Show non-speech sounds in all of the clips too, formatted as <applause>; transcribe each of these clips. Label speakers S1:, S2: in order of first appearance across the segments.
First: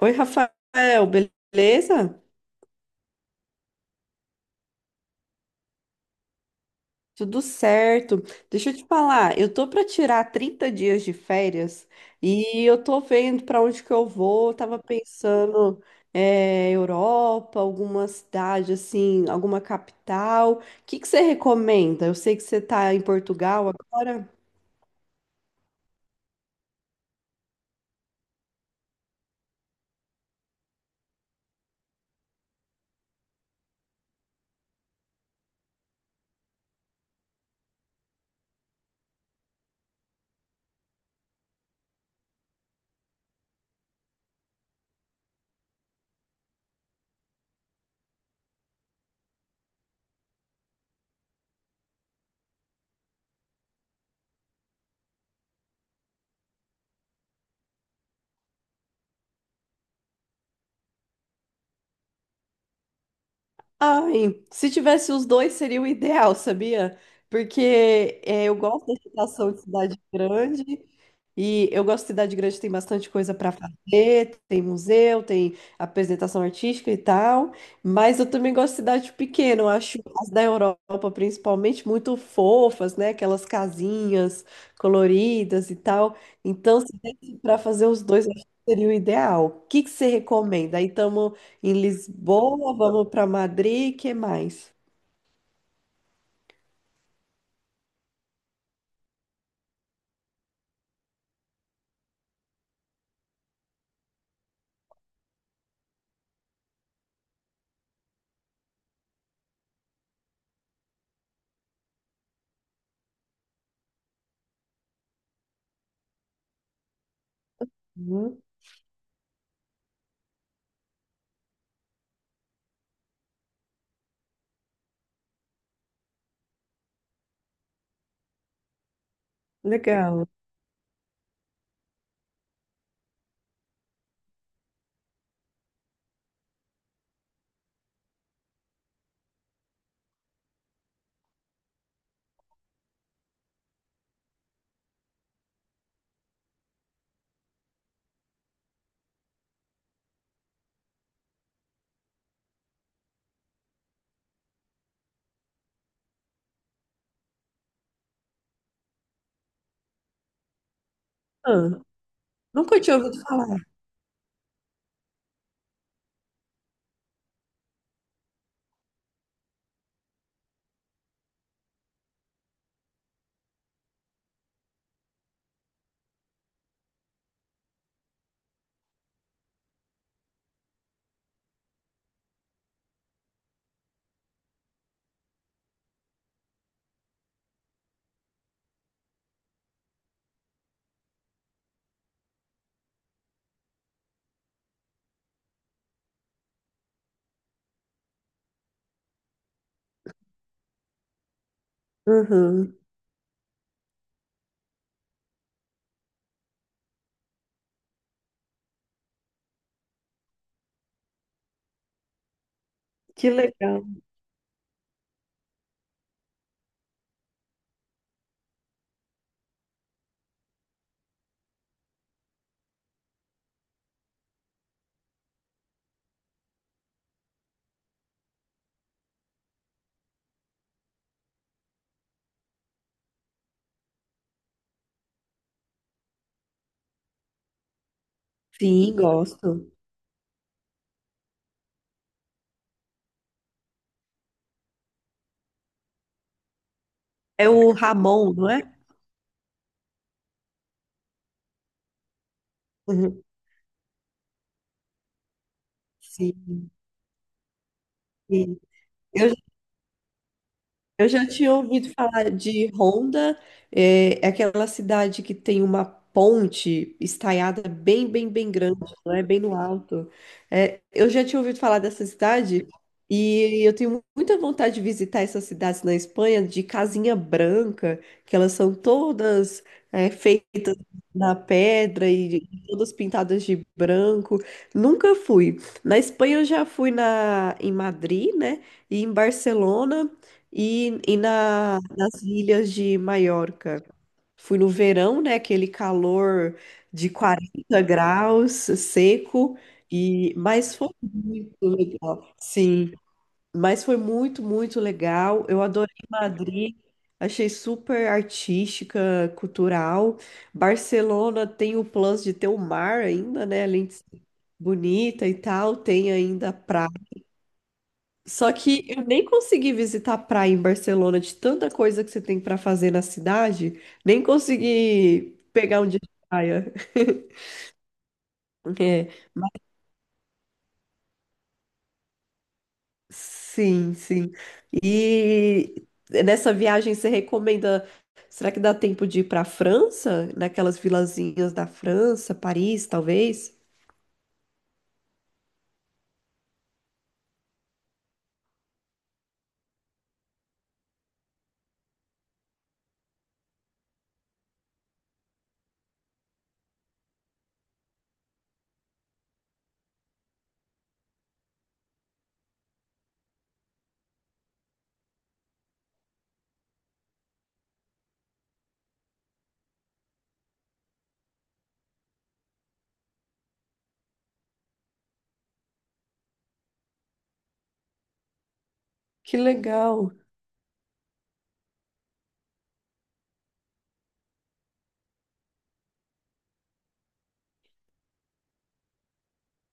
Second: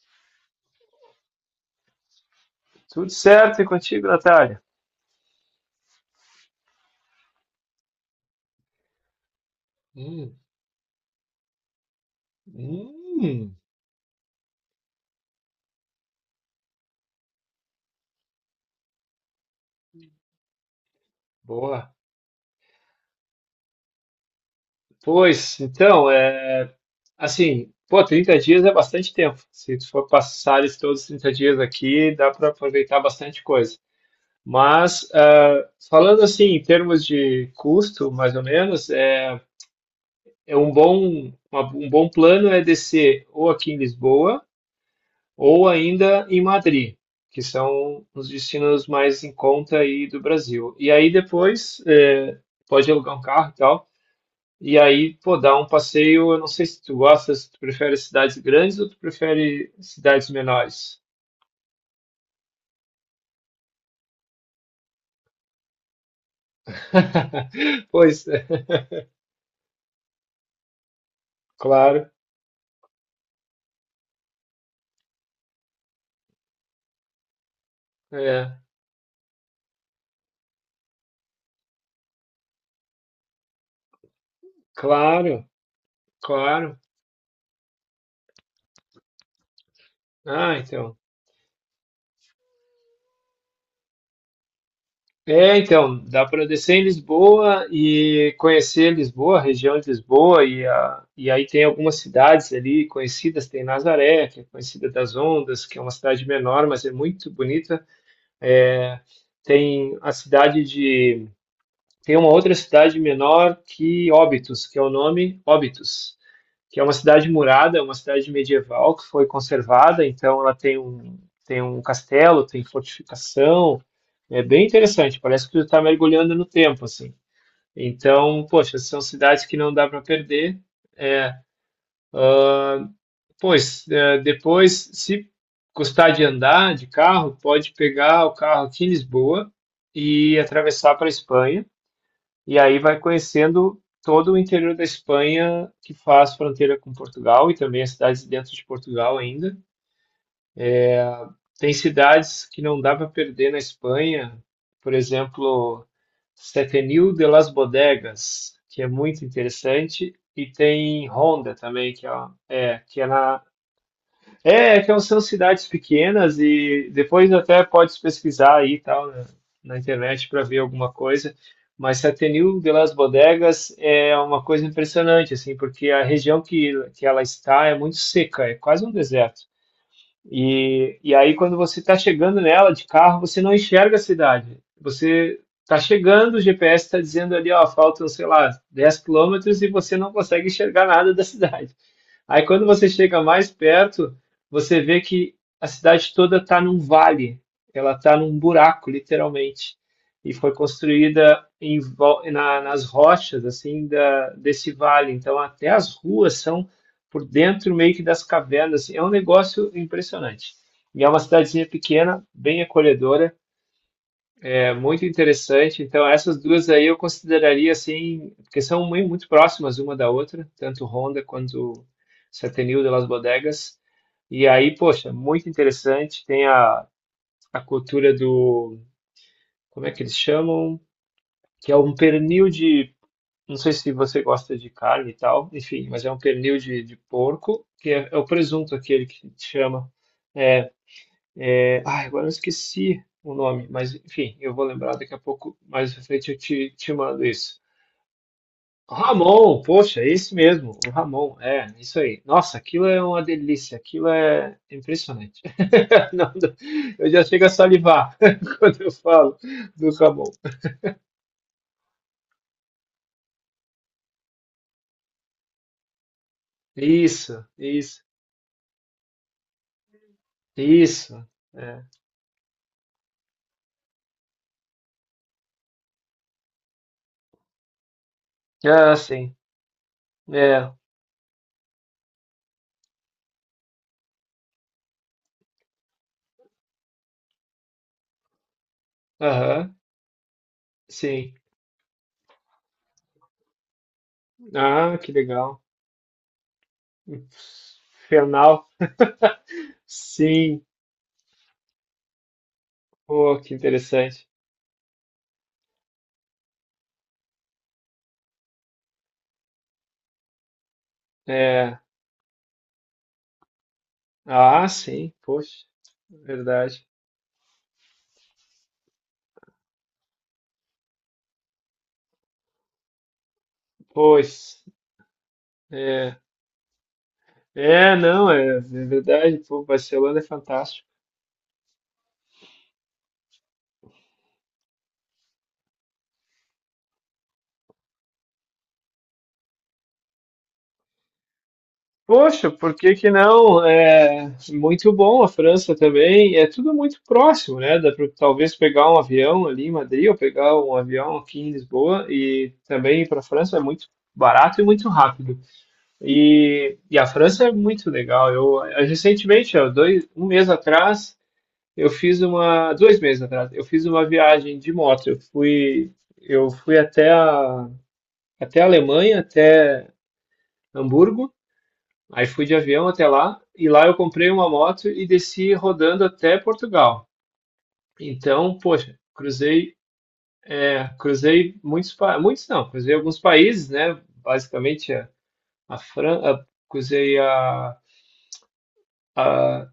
S1: Oi, Rafael, beleza?
S2: Tudo certo e contigo, Natália?
S1: Tudo certo. Deixa eu te falar, eu tô para tirar
S2: Hum,
S1: 30 dias de férias e eu tô vendo
S2: hum,
S1: para onde que eu vou. Eu tava pensando é, Europa, alguma cidade assim, alguma capital. O que que você
S2: boa.
S1: recomenda? Eu sei que você tá em Portugal agora.
S2: Pois, então, assim, pô, 30 dias é bastante tempo. Se tu for passar esses todos os 30 dias aqui, dá para aproveitar bastante coisa. Mas, falando assim, em termos de custo, mais ou menos, é um bom, um bom plano é descer ou aqui em Lisboa, ou ainda em Madrid, que são os destinos mais em conta aí do Brasil. E aí depois pode alugar um carro e tal, e aí pô, dar um passeio. Eu não sei se tu gosta, se tu prefere cidades grandes ou tu prefere cidades menores.
S1: Ai, se tivesse os dois seria o ideal, sabia?
S2: <laughs>
S1: Porque
S2: Pois
S1: é, eu gosto da situação de cidade grande e eu gosto de
S2: claro,
S1: cidade grande, tem bastante coisa para fazer, tem museu, tem apresentação artística e tal, mas eu também
S2: é,
S1: gosto de cidade pequena, eu acho as da Europa principalmente muito fofas, né? Aquelas casinhas
S2: claro,
S1: coloridas e tal.
S2: claro.
S1: Então, se desse para fazer os dois, eu acho que seria o ideal. O que que você
S2: Ah,
S1: recomenda? Aí
S2: então.
S1: estamos em Lisboa, vamos para Madrid, que mais?
S2: É, então, dá para descer em Lisboa e conhecer Lisboa, a região de Lisboa, e aí tem algumas cidades ali conhecidas, tem Nazaré, que é conhecida das ondas, que é uma cidade menor, mas é muito bonita. Tem a cidade de, Tem uma outra cidade menor que Óbitos, que é o nome Óbitos, que é uma cidade murada, é uma cidade
S1: Uhum.
S2: medieval que foi conservada, então ela tem um castelo, tem fortificação, é bem interessante, parece que tu está mergulhando no tempo, assim. Então, poxa, são cidades que não dá para
S1: Legal.
S2: perder. É, pois, é, depois, se custar de andar de carro, pode pegar o carro aqui em Lisboa e atravessar para a Espanha. E aí vai conhecendo todo o interior da Espanha que faz fronteira com Portugal e também as cidades dentro de Portugal ainda. Tem cidades que não dá para perder na Espanha, por exemplo, Setenil de las Bodegas, que é muito interessante, e tem Ronda
S1: Ah,
S2: também, que é, é,
S1: nunca tinha
S2: que é
S1: ouvido
S2: na
S1: falar.
S2: é, que é um,, são cidades pequenas e depois até pode pesquisar aí e tal na internet para ver alguma coisa. Mas Setenil de las Bodegas é uma coisa impressionante assim, porque a região que ela está é muito seca, é quase um deserto. E aí, quando você está chegando nela de carro, você não enxerga a cidade. Você está chegando, o GPS está dizendo ali, ó, faltam, sei lá, 10 km e você não consegue enxergar nada da cidade. Aí quando você chega mais perto, você vê que a cidade toda está num vale, ela está num buraco, literalmente. E foi construída
S1: Uhum.
S2: nas rochas assim desse vale. Então até as ruas são por dentro meio que das cavernas. É um negócio impressionante. E é uma cidadezinha pequena, bem
S1: Que
S2: acolhedora.
S1: legal.
S2: É muito interessante. Então, essas duas aí eu consideraria assim, porque são muito próximas uma da outra, tanto Honda quanto Setenil de Las Bodegas. E aí, poxa, muito interessante. A cultura do, como é que eles chamam? Que é um pernil de, Não sei se você gosta de carne e tal, enfim, mas é um pernil de porco, que é o presunto
S1: Sim,
S2: aquele que
S1: gosto.
S2: chama. É, ai, agora eu esqueci o nome, mas enfim, eu vou lembrar daqui a pouco, mais pra frente eu te mando
S1: É
S2: isso.
S1: o Ramon, não é?
S2: Ramon, poxa, é esse mesmo, o Ramon, é, isso aí. Nossa, aquilo é uma
S1: Uhum.
S2: delícia, aquilo é impressionante. <laughs> Não
S1: Sim.
S2: eu já chego a salivar <laughs> quando eu
S1: Eu
S2: falo do Ramon.
S1: Eu já tinha ouvido falar de Honda, é aquela cidade que tem uma ponte
S2: Isso,
S1: estaiada
S2: isso,
S1: bem, bem, bem grande, né? Bem no alto. É, eu já
S2: isso.
S1: tinha ouvido falar
S2: É.
S1: dessa cidade e eu tenho muita vontade de visitar essas cidades na Espanha de casinha branca, que elas são
S2: Ah, sim,
S1: todas é,
S2: é,
S1: feitas na pedra e todas pintadas de branco. Nunca fui. Na Espanha eu já fui em Madrid, né? E em
S2: aham,
S1: Barcelona. E
S2: sim.
S1: nas ilhas de Maiorca. Fui no
S2: Ah, que
S1: verão, né?
S2: legal.
S1: Aquele calor de 40 graus,
S2: Fernal,
S1: seco, e
S2: sim,
S1: mas foi muito legal. Sim,
S2: pô, que
S1: mas foi
S2: interessante.
S1: muito, muito legal. Eu adorei Madrid, achei super artística, cultural. Barcelona tem
S2: É,
S1: o plus de ter o mar ainda, né? Além de ser
S2: ah, sim,
S1: bonita e
S2: poxa,
S1: tal, tem ainda
S2: verdade.
S1: praia. Só que eu nem consegui visitar a praia em Barcelona de tanta coisa que você tem para fazer na cidade, nem
S2: Pois.
S1: consegui pegar um dia de
S2: É.
S1: praia. <laughs>
S2: É, não, é, é
S1: É,
S2: verdade, pô,
S1: mas-
S2: Barcelona é fantástico.
S1: sim, sim. E nessa viagem você recomenda, será que dá tempo de ir para a França? Naquelas vilazinhas da França,
S2: Poxa, por
S1: Paris,
S2: que que
S1: talvez?
S2: não? É muito bom a França também, é tudo muito próximo, né? Dá para talvez pegar um avião ali em Madrid ou pegar um avião aqui em Lisboa e também ir para a França é muito barato e muito rápido. E a França é muito legal. Eu recentemente, ó, um mês atrás, eu fiz dois meses atrás, eu fiz uma viagem de moto. Eu fui até a Alemanha, até Hamburgo. Aí fui de avião até lá e lá eu comprei uma moto e desci rodando até Portugal. Então, poxa,
S1: Que legal,
S2: cruzei muitos, muitos não, cruzei alguns países, né? Basicamente a França, cruzei a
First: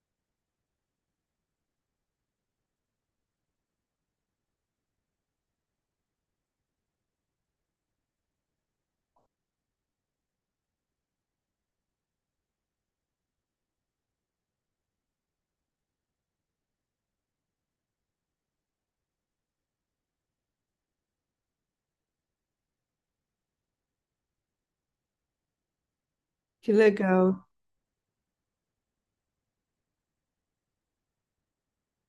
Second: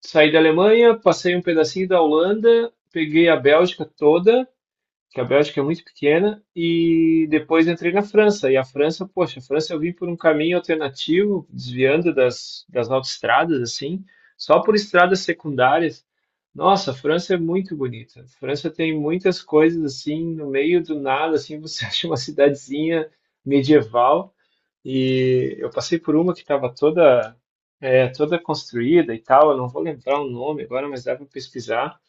S2: saí da Alemanha, passei um pedacinho da Holanda, peguei a Bélgica toda que a Bélgica é muito pequena, e depois entrei na França. E a França, poxa, a França eu vim por um caminho alternativo, desviando das autoestradas, assim, só por estradas secundárias. Nossa, a França é muito bonita. A França tem muitas coisas assim, no meio do nada, assim, você <laughs> acha uma cidadezinha medieval. E eu passei por uma que estava
S1: que legal.
S2: toda construída e tal. Eu não vou lembrar o nome agora, mas dá para pesquisar.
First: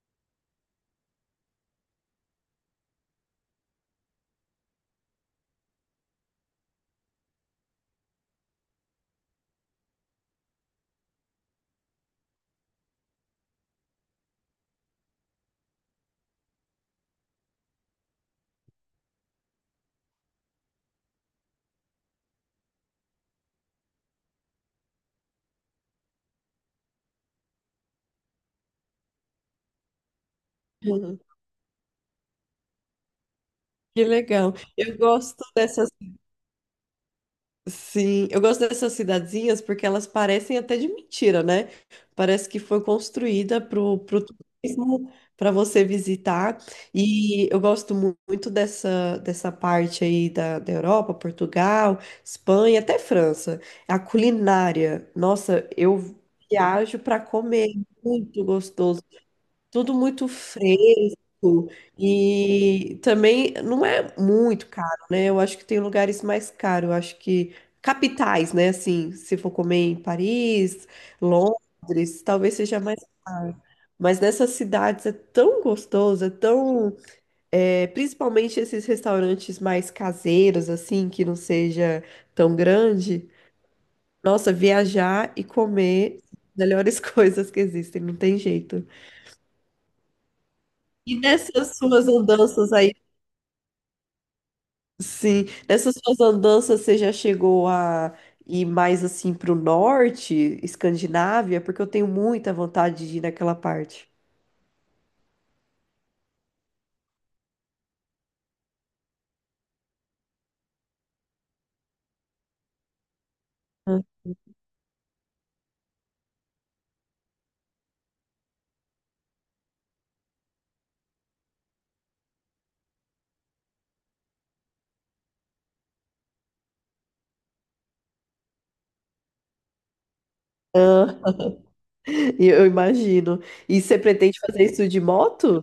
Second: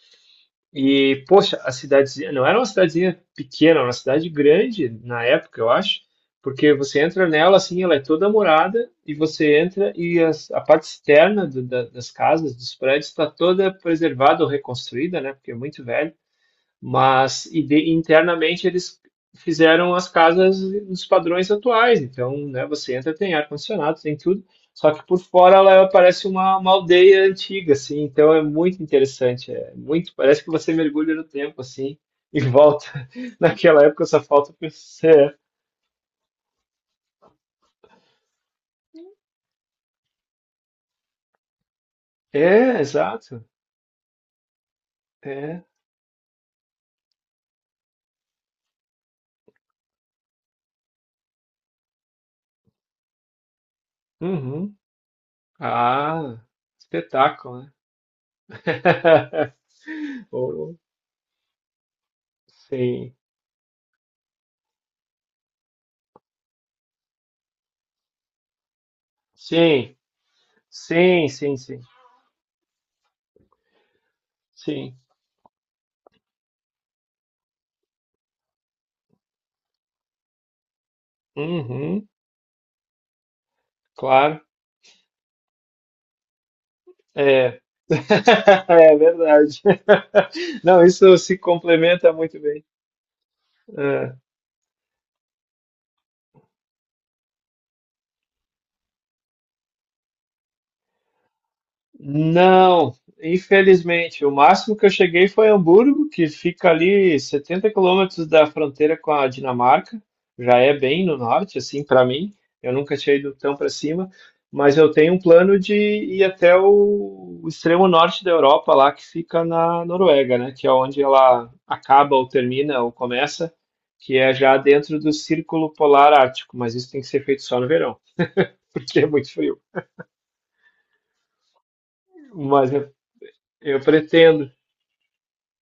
S2: E, poxa, a cidadezinha não era uma cidadezinha pequena, era uma cidade grande na época, eu acho, porque você entra nela assim, ela é toda morada, e você entra e a parte externa das casas, dos prédios, está toda preservada ou reconstruída, né? Porque é muito velho. Mas internamente eles fizeram as casas nos padrões atuais. Então, né, você entra, tem ar-condicionado, tem tudo. Só que por fora ela parece uma aldeia antiga, assim. Então é muito interessante. É muito, parece que você mergulha
S1: Uhum.
S2: no tempo, assim, e volta. <laughs> Naquela época
S1: Que
S2: só falta
S1: legal. Eu
S2: você. É,
S1: gosto dessas Sim, eu gosto dessas cidadezinhas porque elas parecem até de mentira, né? Parece que
S2: É,
S1: foi
S2: exato.
S1: construída pro turismo, para
S2: É.
S1: você visitar. E eu gosto muito dessa parte aí da Europa, Portugal, Espanha, até França. A
S2: Uhum.
S1: culinária, nossa, eu
S2: Ah,
S1: viajo para
S2: espetáculo,
S1: comer,
S2: né?
S1: é muito gostoso.
S2: <laughs>
S1: Tudo muito
S2: Oh,
S1: fresco e
S2: sim.
S1: também não é muito caro, né? Eu acho que tem lugares mais caros, eu acho que capitais, né? Assim, se for comer
S2: Sim,
S1: em Paris,
S2: sim, sim, sim.
S1: Londres, talvez seja mais caro. Mas nessas
S2: Sim.
S1: cidades é tão gostoso, é tão, é, principalmente esses restaurantes mais caseiros, assim, que não seja
S2: Uhum,
S1: tão grande.
S2: claro,
S1: Nossa, viajar e comer, melhores <laughs> coisas que
S2: é.
S1: existem, não tem
S2: <laughs>
S1: jeito.
S2: É verdade. <laughs> Não,
S1: E
S2: isso se
S1: nessas suas
S2: complementa muito bem.
S1: andanças aí, sim, nessas suas andanças você já chegou a ir mais assim pro norte, Escandinávia, porque eu tenho muita
S2: Não,
S1: vontade de ir naquela parte.
S2: infelizmente. O máximo que eu cheguei foi Hamburgo, que fica ali 70 km da fronteira com a Dinamarca. Já é bem no norte, assim, para mim. Eu nunca tinha ido tão para cima, mas eu tenho um plano de ir até o extremo norte da Europa, lá que fica na Noruega, né? Que é onde ela acaba ou termina ou começa, que é já dentro do Círculo Polar Ártico. Mas isso tem que ser feito só no verão, <laughs> porque é muito frio.
S1: Ah, <laughs> e eu
S2: Mas
S1: imagino. E
S2: eu
S1: você pretende
S2: pretendo.
S1: fazer isso de moto?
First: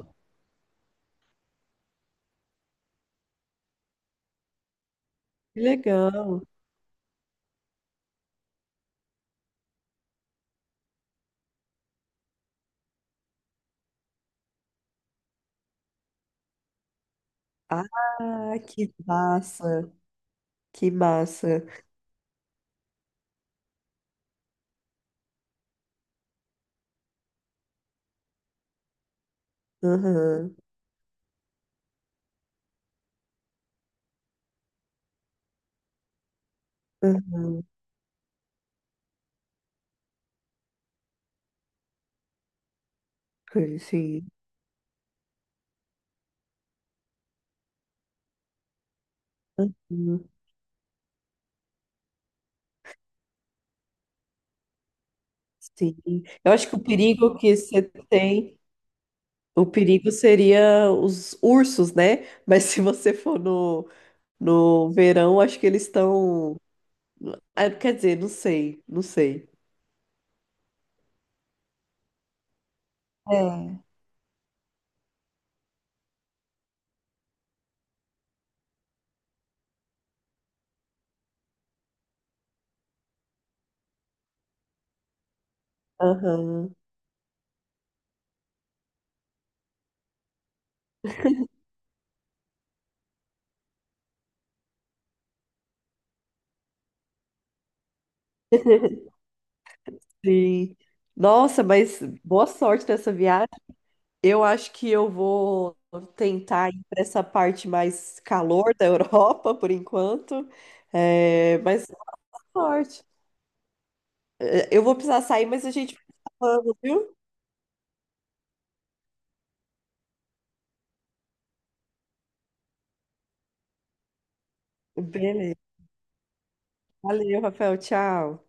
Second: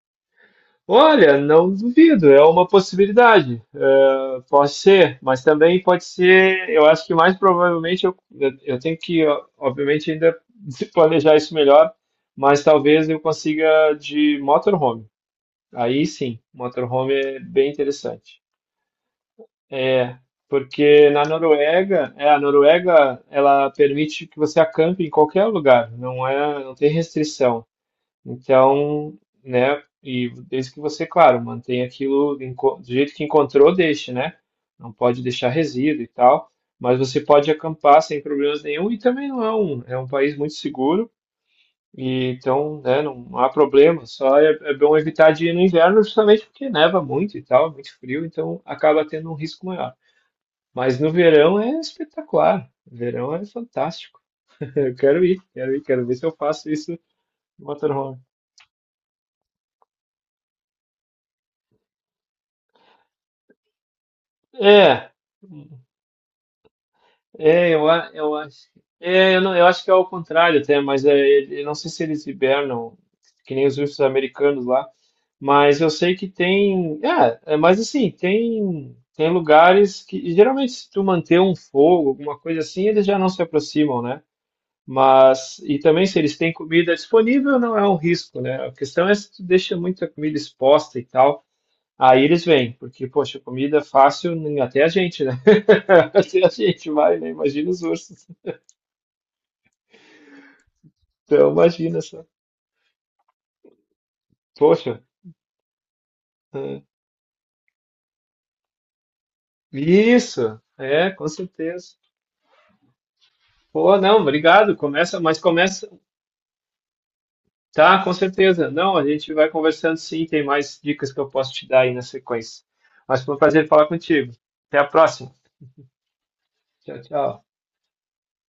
S2: Olha, não duvido, é uma possibilidade. É, pode ser, mas
S1: Que
S2: também pode
S1: legal.
S2: ser. Eu acho que mais provavelmente eu tenho que, ó, obviamente, ainda <laughs> planejar isso melhor, mas talvez eu consiga de motorhome. Aí sim, motorhome é bem
S1: Ah,
S2: interessante.
S1: que massa,
S2: É,
S1: que
S2: porque na
S1: massa.
S2: Noruega, é, a Noruega, ela permite que você acampe em qualquer lugar, não é, não tem restrição. Então, né? E
S1: Aham,
S2: desde que você, claro, mantenha aquilo do jeito que encontrou, deixe, né? Não pode deixar resíduo e tal. Mas você pode
S1: aham.
S2: acampar sem problemas nenhum e também não é um, é um país muito seguro. E então, né, não há problema. Só É é bom evitar de ir no inverno justamente porque neva muito e tal, é muito frio, então acaba tendo um risco maior.
S1: Sim,
S2: Mas no verão é espetacular. O verão é fantástico. <laughs> Eu quero ir, quero ir,
S1: sim.
S2: quero ver se eu
S1: Eu
S2: faço
S1: acho que o
S2: isso
S1: perigo que
S2: no
S1: você
S2: motorhome.
S1: tem. O perigo seria os ursos, né? Mas se você for no
S2: É.
S1: verão, acho que eles estão. Ah, quer dizer, não
S2: Eu acho.
S1: sei, não
S2: É, eu,
S1: sei.
S2: não, Eu acho que é ao contrário até, mas eu não sei se eles hibernam, que nem os
S1: É.
S2: ursos americanos lá, mas eu sei que tem. Mas assim, tem lugares que geralmente se tu manter um fogo, alguma coisa assim, eles já não se aproximam, né? Mas, e também se eles têm
S1: Aham.
S2: comida disponível, não é um risco, né? A questão é se tu deixa muita comida exposta e tal, aí eles vêm, porque, poxa, comida fácil, até a gente, né? <laughs> Até a gente vai, né? Imagina os ursos.
S1: <laughs> Sim.
S2: Então,
S1: Nossa, mas
S2: imagina só.
S1: boa sorte nessa viagem. Eu acho que
S2: Poxa,
S1: eu vou tentar ir
S2: é.
S1: para essa parte mais calor da <laughs> Europa por enquanto.
S2: Isso, é, com
S1: É, mas
S2: certeza.
S1: boa sorte.
S2: Pô, não,
S1: É,
S2: obrigado.
S1: eu vou
S2: Começa,
S1: precisar
S2: mas
S1: sair, mas a
S2: começa.
S1: gente vai falando, viu?
S2: Tá, com certeza. Não, a gente vai conversando sim, tem mais dicas que eu posso te dar aí na sequência. Mas foi um prazer falar contigo. Até a próxima.
S1: Beleza.
S2: Tchau,
S1: Valeu,
S2: tchau.
S1: Rafael. Tchau.